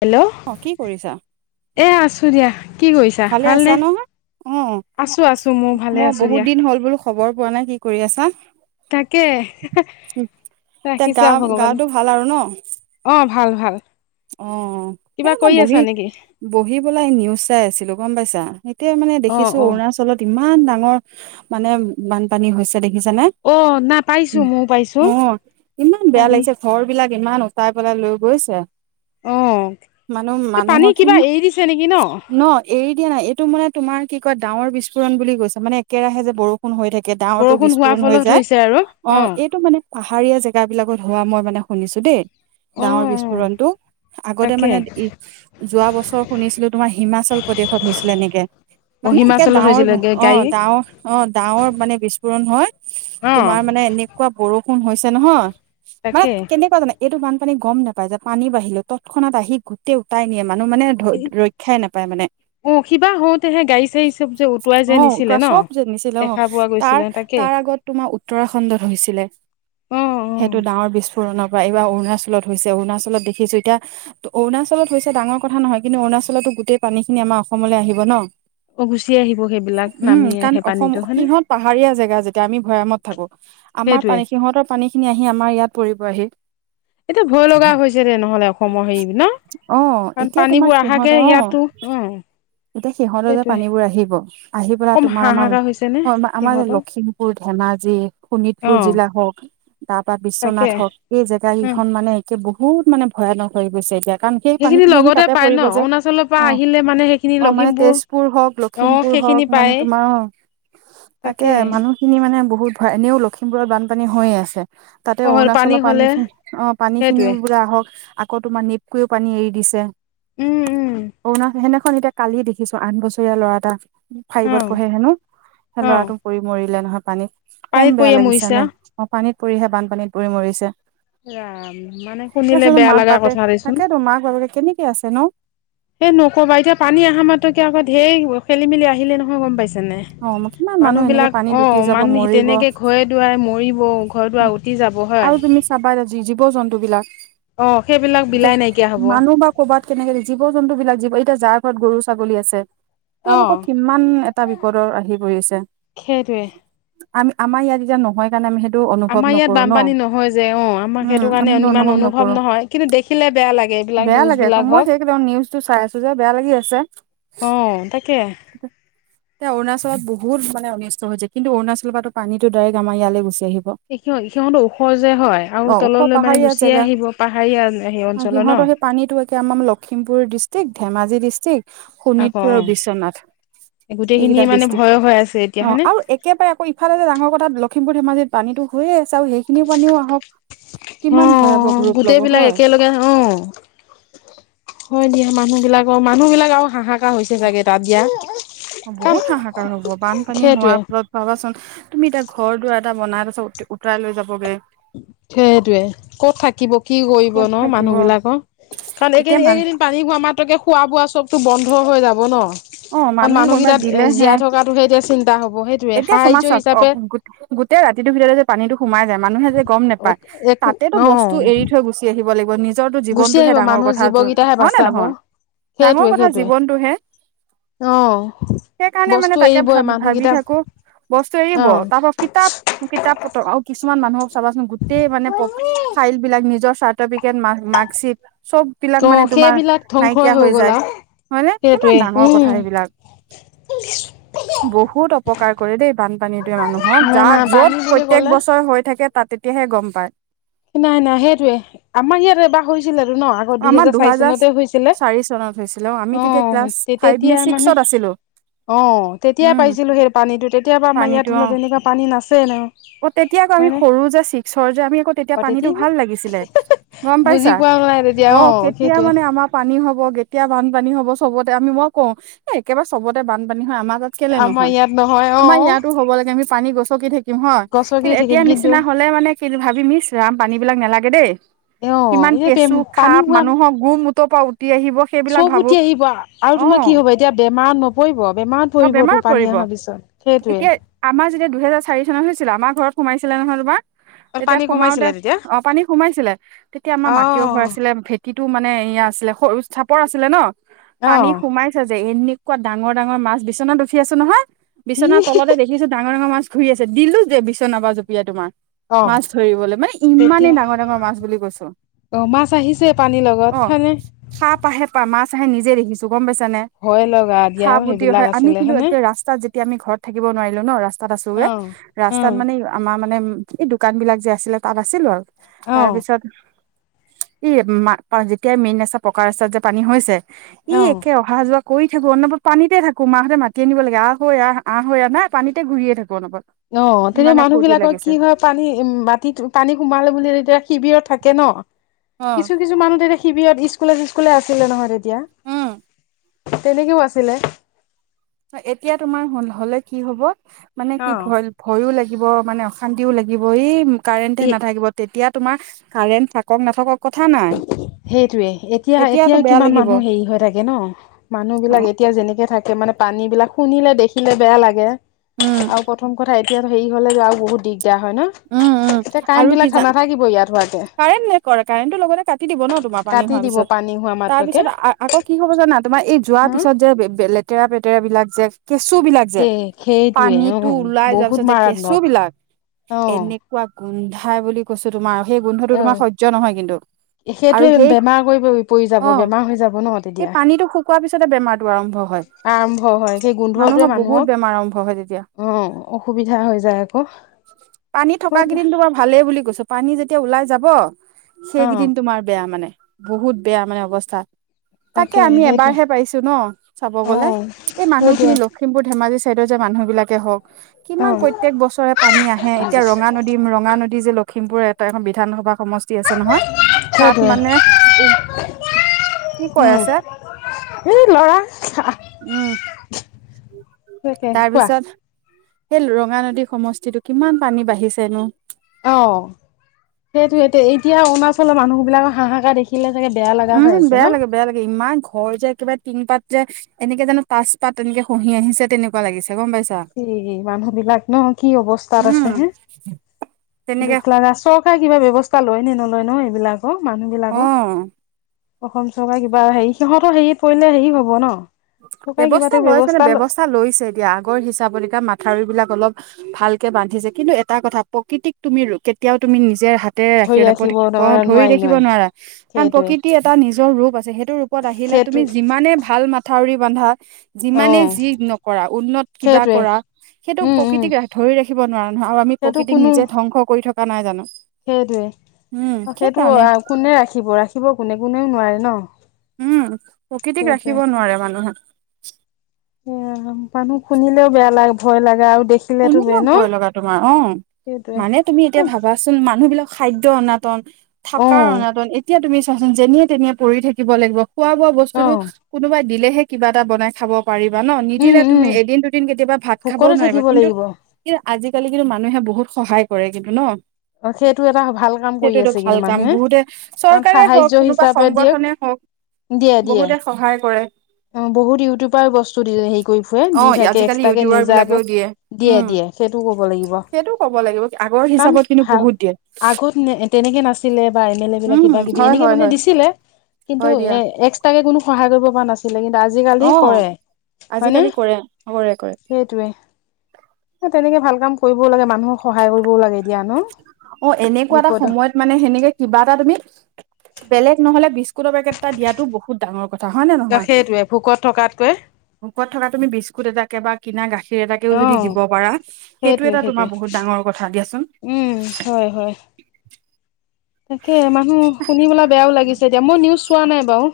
Hello অ, কি কৰিছা? এ আছোঁ দিয়া। কি কৰিছা ভালে আছা ভালনে নহয় অ আছো আছো মোৰ ভালে মই আছো বহুত দিয়া দিন হ'ল বোলো খবৰ পোৱা নাই কি কৰি আছা। থাকে [unintelligible] এতিয়া গা গাটো ভাল আৰু ন? অ ভাল ভাল। অ এ কিবা মই কৰি বহি আছা নেকি বহি বলাই নিউজ চাই আছিলো গম পাইছা, এতিয়া মানে অ দেখিছো অ অৰুণাচলত ইমান ডাঙৰ মানে বানপানী হৈছে দেখিছানে। অ নাই পাইছো ময়ো পাইছো অ ইমানমান বেয়া পানী লাগিছে ঘৰ বিলাক ইমান উটোৱাই পেলাই লৈ গৈছে। অ মানুহ এই পানী মানুহৰ কিবা কিমান এৰি দিছে নেকি [unintelligible] ন এৰি দিয়া নাই এইটো মানে তোমাৰ কি কয় ডাৱৰ বিস্ফোৰণ বুলি কৈছে, মানে একেৰাহে যে বৰষুণ হৈ থাকে। ডাৱৰটো বৰষুণ হোৱাৰ বিস্ফোৰণ হৈ ফলত যায়, হৈছে আৰু অ এইটো মানে পাহাৰীয়া জেগাবিলাকত হোৱা মই মানে শুনিছো দেই, অ অ ডাৱৰ বিস্ফোৰণটো। আগতে তাকে মানে ই যোৱা বছৰ শুনিছিলো তোমাৰ হিমাচল প্ৰদেশত হৈছিলে এনেকে। অ মানে এতিয়া হিমাচলত ডাৱৰ হৈছিলেগে অ গাড়ী ডাৱৰ অ ডাৱৰ মানে বিস্ফোৰণ হয়, অ তোমাৰ মানে এনেকুৱা বৰষুণ হৈছে নহয়। মানে তাকে কেনেকুৱা জানো, এইটো বানপানী গম নাপাই পানী বাহি তৎক্ষণাত আহি গোটেই উটাই নিয়ে মানুহ মানে ৰক্ষাই নাপায় মানে। অ কিবা হওঁতেহে গাড়ী চাড়ী চব যে উটুৱাই যে অ নিছিলে উতুৱাই ন চব নিছিলে অ, দেখা পোৱা তাৰ গৈছিলে তাকে তাৰ আগত তোমাৰ উত্তৰাখণ্ডত হৈছিলে। অ অ সেইটো ডাৱৰ বিস্ফোৰণৰ পৰা এইবাৰ অৰুণাচলত হৈছে, অৰুণাচলত দেখিছোঁ এতিয়া অৰুণাচলত হৈছে ডাঙৰ কথা নহয়, কিন্তু অৰুণাচলৰতো গোটেই পানী খিনি আমাৰ অসমলৈ আহিব ন। অ গুচি আহিব। সেইবিলাক উম নামি কাৰণ আহে অসম পানীটো হয়নে সিহঁতৰ পাহাৰীয়া জেগা যেতিয়া আমি ভৈয়ামত থাকো। আমাৰ সেইটোৱে পানী, সিহঁতৰ পানী খিনি আহি আমাৰ ইয়াত পৰিবহি। এইটো ভয় লগা হৈছে দে, নহ'লে অসমৰ হেৰি ন, অ', কাৰণ এতিয়া তোমাৰ পানীবোৰ সিহঁত অহাকে অ', ইয়াতো, উম এতিয়া সিহঁতে যে পানীবোৰ আহিব, আহি পেলাই কম তোমাৰ আমাৰ, হাহাকাৰ হৈছে নে আমাৰ সিহঁতৰ লখি পুৰ, ধেমাজি, অ শোণিতপুৰ জিলা হওক তাৰ পৰা তাকে বিশ্বনাথ হওক এই উম কেইখন মানে বহুত মানে এতিয়া ভয়ানক হৈ গৈছে এতিয়া। কাৰণ সেই সেইখিনি পানীখিনি আহি লগতে তাতে পায় ন পৰিব যে। অৰুণাচলৰ পৰা অ আহিলে মানে সেইখিনি অ মানে লখিমপুৰ তেজপুৰ হওক ল অ লখিমপুৰ সেইখিনি হওক পায় মানে তোমাৰ অ তাকে। মানুহখিনি মানে বহুত ভয়, এনেও লখিমপুৰত বানপানী হৈয়ে আছে। তাতে অ পানী অৰুণাচলৰ হলে পানীখিনি অ পানীখিনিও সেইটোৱে বোলে আহক, আকৌ তোমাৰ নেপকৈও পানী এৰি দিছে উম উম [unintelligible] সেইদিখন এতিয়া কালি দেখিছো আঠ বছৰীয়া ল'ৰা এটা অ ফাইবত পঢ়ে হেনো সেই অ ল'ৰাটো পৰি মৰিলে নহয় পানীত। কম পানীত বেয়া পৰিয়ে লাগিছে মৰিছা নে, পানীত পৰিহে বানপানীত পৰি মৰিছে। ৰাম! মানে শুনিলে বেয়া লগা কথা দেচোন। তাৰ মাক বাপেক কেনেকৈ আছে ন। এই নকবা এতিয়া পানী অহা মাত্ৰকে আমাৰ ধেৰ খেলি-মেলি আহিলে নহয় গম পাইছে নে অ নাই। কিমান মানুহ এনেকে মানুহবিলাক পানীত অ উটি যাব মান মৰিব তেনেকৈ ঘৰে-দূৱাৰে মৰিব, ঘৰ দুৱাৰ উতি তি যাব, হয়। তাৰপা জী-জীৱ জন্তু বিলাক, অঁ সেইবিলাক তে বিলাই নাইকিয়া হ'ব মানুহ বা ক'ৰবাত কেনেবাকৈ, জীৱ জন্তুবিলাক এতিয়া যাৰ ঘৰত গৰু-ছাগলী আছে অঁ তেওঁলোকৰ কিমান এটা বিপদৰ আহি পৰিছে। সেইটোৱে আমা আমাৰ ইয়াত এতিয়া নহয় সেইকাৰণে আমি সেইটো অনুভৱ আমাৰ ইয়াত নকৰো ন, বানপানী নহয় যে অঁ আমাৰ উম আমি কাৰণে সেইটো ইমান অনুভৱ নকৰো। নহয় কিন্তু দেখিলে বেয়া লাগে এইবিলাক বেয়া লাগে আক' নিউজবিলাক মই হওক সেইকেইটা নিউজটো চাই আছো যে বেয়া লাগি আছে। অ তাকে। এতিয়া অৰুণাচলত বহুত মানে অনিষ্ট হৈছে কিন্তু অৰুণাচলৰ পৰাটো পানীটো ডাইৰেক্ট আমাৰ ইয়ালৈ গুচি আহিব। সিহঁতৰ ওখ যে হয় আৰু অ ওখ তললৈ পাহাৰীয়া গুচিয়ে জেগা আহিব, পাহাৰীয়া হেৰি অঞ্চলৰ যে ন। এতিয়া আমাৰ লখিমপুৰ ডিষ্ট্ৰিক্ট, ধেমাজি ডিষ্ট্ৰিক, আকৌ শোণিতপুৰ আৰু বিশ্বনাথ। অঁ গোটেইখিনি এইকেইটা মানে ডিষ্ট্ৰিক। ভয় হৈ আছে এতিয়া অ হয়নে আৰু একেবাৰে আকৌ ইফাল যে ডাঙৰ কথা লখিমপুৰ ধেমাজিত পানীটো হৈ আছে আৰু সেই খিনি পানীও আহক কিমান ভয়াৱক অ', ৰূপ গোটেই ল'ব বিলাক হয়। অ একেলগে হয় দিয়া মানুহ বিলাকৰ মানুহ বিলাক আৰু হাহা কাৰ হৈছে চাগে তাত দিয়া অ বহুত কাৰণ হাহাকাৰ হ'ব বানপানী সেইটোৱে হোৱাৰ ফলত ভাবাচোন তুমি এতিয়া ঘৰ দুৱাৰ এটা বনাই পাছত উতৰাই লৈ যাবগে। সেইটোয়ে কত থাকিব কি কৰিব ক'ত ন থাকিব মানুহ বিলাকৰ কাৰণ এইকেই এতিয়া দিন মানুহ এইকেইদিন পানী হোৱা মাত্ৰকে খোৱা বোৱা চবতো বন্ধ হৈ যাব ন অ কাৰণ মানুহে কোনোবা মানুহকেইটাত দিলেহে জীয়াই থকাটোহে এতিয়া চিন্তা হব সেইটোয়ে এতিয়া চুমা সাহাৰ্য চাওক অ হিচাপে গোটেই ৰাতিটোৰ ভিতৰতে যে পানীটো সোমাই যায় মানুহে যে গম নোপায় একো তাতেটো বস্তু অ', এৰি থৈ গু চি আহিব লাগিব নিজৰটো গুচি জীৱনটোহে আহিব ডাঙৰ মানুহ কথা জীৱকেইটাহে হয় নে বাচাব নহয় ডাঙৰ সেইটোৱে কথা সেইটোৱে জীৱনটোহে অ', সেইকাৰণে মানে বস্তু তাকে এৰিবই ভাবি ভাবি মানুহকেইটা থা বস্তু এৰিব অ', তাৰ পৰা কিতাপ কিতাপ পত্ৰ আৰু কিছুমান মানুহৰ চাবাচোন গোটেই মানে ফাইল বিলাক নিজৰ চাৰ্টিফিকেট মাৰ্কশিট চব বিলাক অ মানে তোমাৰ সেইবিলাক নাই ধ্বংসই কিয়া হৈ গ'ল যায় আৰু হয় নে কিমান সেইটোৱে ডাঙৰ কথা উম সেইবিলাক [unintelligible] বহুত অপকাৰ কৰে দেই বানপানীটোৱে মানুহক নাই নাই যাৰ পানী য'ত বুলি প্ৰত্যেক ক'লে বছৰ হৈ থাকে তাত তেতিয়াহে গম পায়। নাই নাই সেইটোয়ে আমাৰ ইয়াত এবাৰ হৈ ছিলে ন আগত আমাৰ দুহেজাৰ চাৰি দুহাজাৰ চনতে হৈছিলে চাৰি চনত হৈছিলে আমি অ। তেতিয়া ক্লাছ তে ফাইভ নে তেতিয়া মানে ছিক্সত আছিলো অ তেতিয়াই উম পাইছিলো সেই পানীটো তেতিয়া পৰা আমাৰ ইয়াত পানীটো অ হল পানী নাছে ন অ তেতিয়া আকৌ আমি হয়নে সৰু যে ছিক্সৰ যে আমি আকৌ অ তেতিয়া পানীটো ইমান ভাল লাগিছিলে গম বুজি পাইছা পোৱা নাই তেতিয়া অ তেতিয়া সেইটোৱে মানে আমাৰ পানী হব কেতিয়া বানপানী হব চবতে আমি মই কওঁ এ একেবাৰে চবতে বানপানী হয় আমাৰ তাত কেলে আমাৰ নহয় ইয়াত নহয় অ আমাৰ ইয়াতো হ'ব লাগে আমি পানী গছকি থাকি ম হয় গছকি কিন্তু থাকিম এতিয়া কিন্তু নিচিনা হলে মানে কি ভাবিম ইছ ৰাম পানী বিলাক নেলাগে দেই। অ কিমান সেইটোৱে কেঁচু সাপ মানুহৰ গু মুটৰ পৰা উঠি আহিব সেইবিলাক চব ভাবো উঠি আহিব আৰু অ তোমাৰ কি হব এতিয়া বেমাৰত নপৰিব বেমাৰত অ পৰিব বেমাৰ তোৰ পানী পৰিব অহাৰ পিছত। সেইটোৱে এতিয়া আমাৰ যেতিয়া দুহেজাৰ চাৰি চনত হৈছিল আমাৰ ঘৰত সোমাইছিলে নহয় তোমাৰ অ তেতিয়া পানী সোমাওতে কমাইছিলে তেতিয়া অ পানী সোমাইছিলে তেতিয়া আমাৰ মাটিও ঘৰ অহ আছি লে ভেটিটো মানে এয়া আছিলে সৰু চাপৰ আছিলে ন পানী অহ সোমাইছে যে এ নেকুৱা ডাঙৰ ডাঙৰ মাছ বিছনাত উঠি আছো নহয় বিচনাৰ ই তলতে দে খিছো ডাঙৰ ডাঙৰ মাছ ঘূৰি আছে দিলো দে বিছনাৰ পৰা জপিয়াই তোমাৰ অহ মাছ ধৰিবলৈ মানে ইমানেই তেতিয়া ডাঙৰ ডাঙৰ মাছ বুলি কৈছো। অ মাছ আহিছে পানী ল অ, সাপ আহে পাহ মাছ আহে নিজে দেখিছো গম পাইছানে? ভয় লগা দিয়া সাপ পুতি অ হে, সেইবিলাক আমি আছিলে কিন্তু হয়নে একে ৰাস্তাত যেতিয়া আমি ঘৰত থাকিব নোৱাৰিলো ন ৰাস্তাত আছোগে। অহ ৰাস্তাত উম মানে এই আমাৰ মানে এই দোকানবিলাক যে আছিলে তাত আছিলো আৰু অহ তাৰপিছত ইয়াত মা পাও যেতিয়া মেইন ৰাস্তা পকা ৰাস্তাত যে পানী হৈছে ই অহ একে অহা যোৱা কৰি থাকোঁ অনবৰত পানীতেই থাকো, মাহঁতে মাতি আনিব লাগে আহ ঐ আহ আহ ঐ আহ না পানীতে ঘুৰিয়ে থাকো অনবৰত, অহ তেতিয়া ইমানে মানুহ ফূৰ্তি বিলাকৰ লাগিছে। কি হয় পানী উম মাটিত পানী সোমালে বুলি তেতিয়া শিবিৰত থাকে ন, অ কিছু কিছু মানুহ তেতিয়া শিবিৰত স্কুলে চিস্কুলে আছিলে নহয় তেতিয়া উম তেনেকেও আছিলে। এ এতিয়া তোমাৰ হল হলে কি হব মানে কি অ ভয়ল ভয়ো লাগিব মানে অশান্তিও লাগিব এই কাৰেণ্টে এ নাথাকিব তেতিয়া তোমাৰ কাৰেণ্ট থাকক নাথাকক কথা নাই সেইটোয়ে এতিয়া এতিয়া এতিয়াতো বেয়া কিমান লাগিব অ মানুহ হেৰি হৈ থাকে ন মানুহবিলাক এ তিয়া যেনেকে থাকে মানে পানীবিলাক শুনিলে দেখিলে বেয়া লাগে উম আৰু পথ প্ৰথম কথা এতিয়া হেৰি হ'লেগৈ আৰু বহুত দিগদাৰ হয় ন? উম উম আৰু কিজা গিব ইয়াৰ ধুৱাতে। কাৰেণ্ট নাই পোৱা, কাৰেণ্টটো লগতে কাটি দিব ন তোমাৰ পানী কাটি হোৱাৰ দিব পিছত পানী হোৱা মাত্ৰকে তাৰপিছত আ আকৌ কি হ'ব জানা তোমাৰ এই যোৱাৰ হা পিছত যে বে বে লেতেৰা - পেতেৰাবিলাক যে কেঁচুবিলাক যে কে সেইটোৱে অ পানীটো ওলাই যোৱাৰ বহুত পিছত যে মাৰাত্মক কেঁচুবিলাক অ এনেকুৱা গোন্ধাই বুলি কৈছো তোমাৰ সেই অ গোন্ধটো তোমাৰ সহ্য নহয় কিন্তু। আৰু সেইটোৱে বে সেই বেমাৰ কৰি কৰি পৰি যাব অ বেমাৰ হৈ যাব ন এই তেতিয়া। পানীটো শুকোৱাৰ পিছতে বেমাৰটো আৰম্ভ হয় আৰম্ভ হয় সেই গোন্ধটোৱে মানুহৰ বহুত বেমাৰ আৰম্ভ হয় তেতিয়া মানুহক অহ, অসুবিধা হৈ যায় আকৌ। পানী থকা হয় দিয়া কেইদিন তোমাৰ ভালে বুলি কৈছো পানী যেতিয়া ওলাই যাব অ সেইকেইদিন তোমাৰ বেয়া মানে। বহুত বেয়া মানে অৱস্থা। তাকে আমি এবাৰহে পাইছো ন চাব গলে, অ', এই সেইটোৱে মানুহখিনি ল খিমপুৰ, ধেমাজি চাইদৰ যে মানুহবিলাকে হক কিমান অ', প্ৰত্যেক বছৰে পানী আহে এতিয়া ৰঙা নদ [unintelligible] ৰঙা নদী যে লখিমপুৰৰ এটা এখন বিধানসভা সমষ যি আছে নহয় তাত সেইটোৱে মানে এই কি কয় আছে? উ লৰা [unintelligible] উম তাকে তাৰ কোৱা? পিছত সেই ৰঙা নদী সমষ্টিতো কিমান পানী বাঢ়িছে নো? অ সেইটোৱে এতিয়া এতিয়া অৰুণাচলৰ মানুহবিলাকৰ হাহাকাৰ দেখিলে চাগে বেয়া লা উম বেয়া লাগে বেয়া লাগে ইমান ঘৰ যে কিবা তিনি পাত যে এনেকে জানো তাচ পাত এনেকে খহি আহিছে তেনেকুৱা লাগিছে গম পাইছা? [unintelligible] মানুহবিলাক ন কি অৱস্থাত উম আছে হে? তেনেকে দুখ লাগা, চৰকাৰে কিবা ব্যৱস্থা লয় নে নলয় ন এইবিলাকৰ মানুহবিলাকৰ? অ' অসম চৰকাৰে কিবা হেৰি সিহঁতো হেৰিত পৰিলে হেৰি হব ন। চৰকাৰে কিবা ব্যৱস্থা এটা লৈছে মানে ব্যৱস্থা লৈছে এতিয়া আগৰ হিচাপত এতিয়া মাথাউৰিবিলাক অলপ ভালকে বান্ধিছে কিন্তু এটা কথা প্ৰকৃতিক তুমি ৰ কেতিয়াও তুমি নিজে হাত ধৰি [unintelligible] ৰাখিব নোৱাৰি ধৰি ৰাখিব নোৱাৰি নোৱাৰা কাৰণ সেইটোৱে প্ৰকৃতিৰ এটা নিজৰ ৰূপ আছে সেইটো ৰূপ পত আহিলে তুমি সেইটো যিমানে ভাল মাথাউৰি বান্ধা যিমানে অ', যি নকৰা উন্নত কিবা সেইটোৱে কৰা সেইটো উম, উম। প্ৰকৃতিক ৰা ধৰি ৰাখিব নোৱাৰো নহয় আৰু আমি সেইটো প্ৰকৃতিক কোনো নিজে ধ্বংস কৰি থকা নাই জানো? সেইটোৱে উম তাকেটো সেইকাৰণে কোনে ৰাখিব ৰাখিব কোনে কোনেও নোৱাৰে ন। উম প্ৰকৃতিক সেইটোৱে ৰাখিব নোৱাৰে মানুহে। এয়া মানুহ শুনিলেও বেয়া লাগে ভয় লাগে আৰু দেখি শুনিলেও ভয় লগা তোমাৰ অ, সেইটোৱে মানে তুমি এতিয়া ভাবা চোন মানুহবিলাক খাদ্য অনাতন, অ থাকাৰ অনাতন এতিয়া তুমি চাচোন যেনিয়ে তেনিয়ে পৰি থাকিব লাগিব, খোৱা বোৱা অ বস্তুটো কোনোবাই দিলেহে কিবা এটা বনাই খাব পাৰিবা ন উম নিদিলে উম তুমি এদিন দুদিন কেতিয়াবা ভাত খাবও ভোকতে নোৱাৰিবা। থাকিব কিন্তু লাগিব। কিন্তু আজিকালি কিন্তু মানুহে বহুত সহায় কৰে কিন্তু ন? অ সেইটো এটা ভাল কাম কৰি সেইটো এইটো আছে ভাল কিন্তু কাম মানুহে, বহুতে কাৰণ চৰকাৰে হওক সাহাৰ্য্য কোনোবা হিচাপে দিয়ক সংগঠনে হওক দিয়ে দিয়ে। বহুতে সহায় কৰে। অ বহুত ইউটিউবাৰ বস্তু দি হেৰি কৰি ফুৰে অ দি থাকে আজিকালি এক্সট্ৰাকে ইউটিউবাৰ নিজাকৈ। বিলাকেও দিয়ে উম দিয়ে সেইটো ক'ব লাগিব, সেইটো ক'ব লাগিব আগৰ কাৰণ হিচাপত কিন্তু ভাল বহুত দিয়ে আগত এ তেনেকে নাছিলে বা এম এল এ বিলাকে উম কিবা কিবি হয় এনেকে হয় মানে হয় দিছিলে। কিন্তু হয় দিয়া এ এক্সট্ৰাকে কোনো সহায় কৰিব পৰা নাছি লে কিন্তু আজিকালি অ কৰে, হয়নে? আজিকালি কৰে কৰে কৰে সেইটোৱে, এ তেনেকে ভাল কাম কৰিবও লাগে মানুহ সহায় কৰিবও লাগে দিয়া ন, অ এনেকুৱা এটা বিপদত সময়ত মানে সেনেকে কিবা এটা তুমি বেলেগ নহলে বিস্কুটৰ পেকেট এটা দিয়াতো বহুত ডাঙৰ কথা হয় নে নহয়? সেইটোৱে ভোকত থকাতকৈ ভোকত থকা তুমি বিস্কুট এটাকে বা কিনা গাখীৰ এটাকেও অ যদি দিব পাৰা সেইটো সেইটোৱে এটা তোমাৰ সেইটোৱে বহুত ডাঙৰ কথা দিয়াচোন। উম হয় হয়। তাকে মানুহ শুনিপেলাই বেয়াও লাগিছে এতিয়া, মই নিউজ চোৱা নাই বাৰু।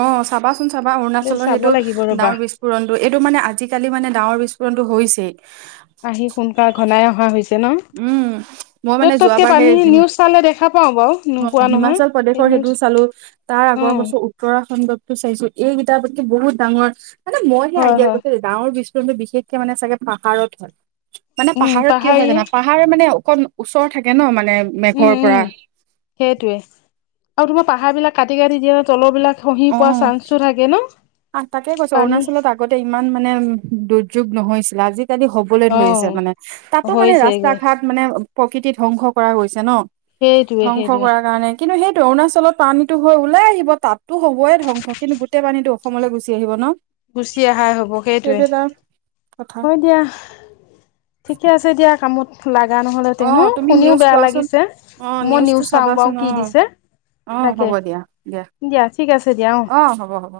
অ চাবাচোন চাবা অৰুণাচলৰ চাব সেইটো লাগিব ৰবা ডাৱৰ বিস্ফোৰণটো এইটো মানে আজিকালি মানে ডাঙৰ বিস্ফোৰণটো হৈছেই। আহি সোনকাল ঘনাই অহা হৈছে ন? উম মই য'ত মানে ততকে যোৱাবাৰ পানী সেই নিউজ চালে দেখা পাও বাৰু অ নোপোৱা নহয় হিমাচল সেই প্ৰদেশৰ নিউজ সেইটো চালো তাৰ আগৰ উম বছৰ উত্তৰাখণ্ডতো চাইছো এইগিতা বস্তু বহুত ডাঙৰ, মানে মই সেই হয় আইডিয়া হয় [unintelligible] ডাৱৰ বিস্ফোৰণতো বিশেষকে মানে চাগে পাহাৰত হয়, মানে উম পাহাৰত কিয় হয় পাহাৰীয়ে জানা? পাহাৰ মানে অকণ ওচৰ থাকে ন মানে উম মেঘৰ উম পৰা সেইটোৱে আৰু তোমাৰ পাহাৰ বিলাক কাটি কাটি দিয়ে তলৰবিলাক খহি অ পৰা চান্সটো থাকে আহ তাকে ন কৈছো পানী অৰুণাচলত আগতে ইমান মানে দুৰ্যোগ নহৈছিলে আজিকালি হ বলৈ অ ধৰিছে মানে, তাতো মানে ৰাস্তা হৈছেগৈ ঘাট মানে প্ৰকৃতি ধ্বংস কৰা গৈছে ন। সেইটোৱে ধ্বংস সেইটোৱে কৰাৰ কাৰণে কিন্তু সেইটো অৰুণাচলত পানীতো হৈ ওলাই আহিব তাত তো হ'বই ধ্বংস কিন্তু গোটেই পানীটো অসমলৈ গুচি আহিব ন। গুচি অহাই হব সেইটোৱে, সেইটো এটা কথা। হয় দিয়া। ঠিকে আছে দিয়া কামত লাগা অ নহলেতেনো তুমি শুনিও নিউজ বেয়া চোৱাচোন লাগিছে অ মই নিউজটো নিউজ চাও বাৰু চাবাচোন কি অ দিছে। অ তাকে হ'ব দিয়া দিয়া ঠিক আছে দিয়া অ। হ'ব হ'ব।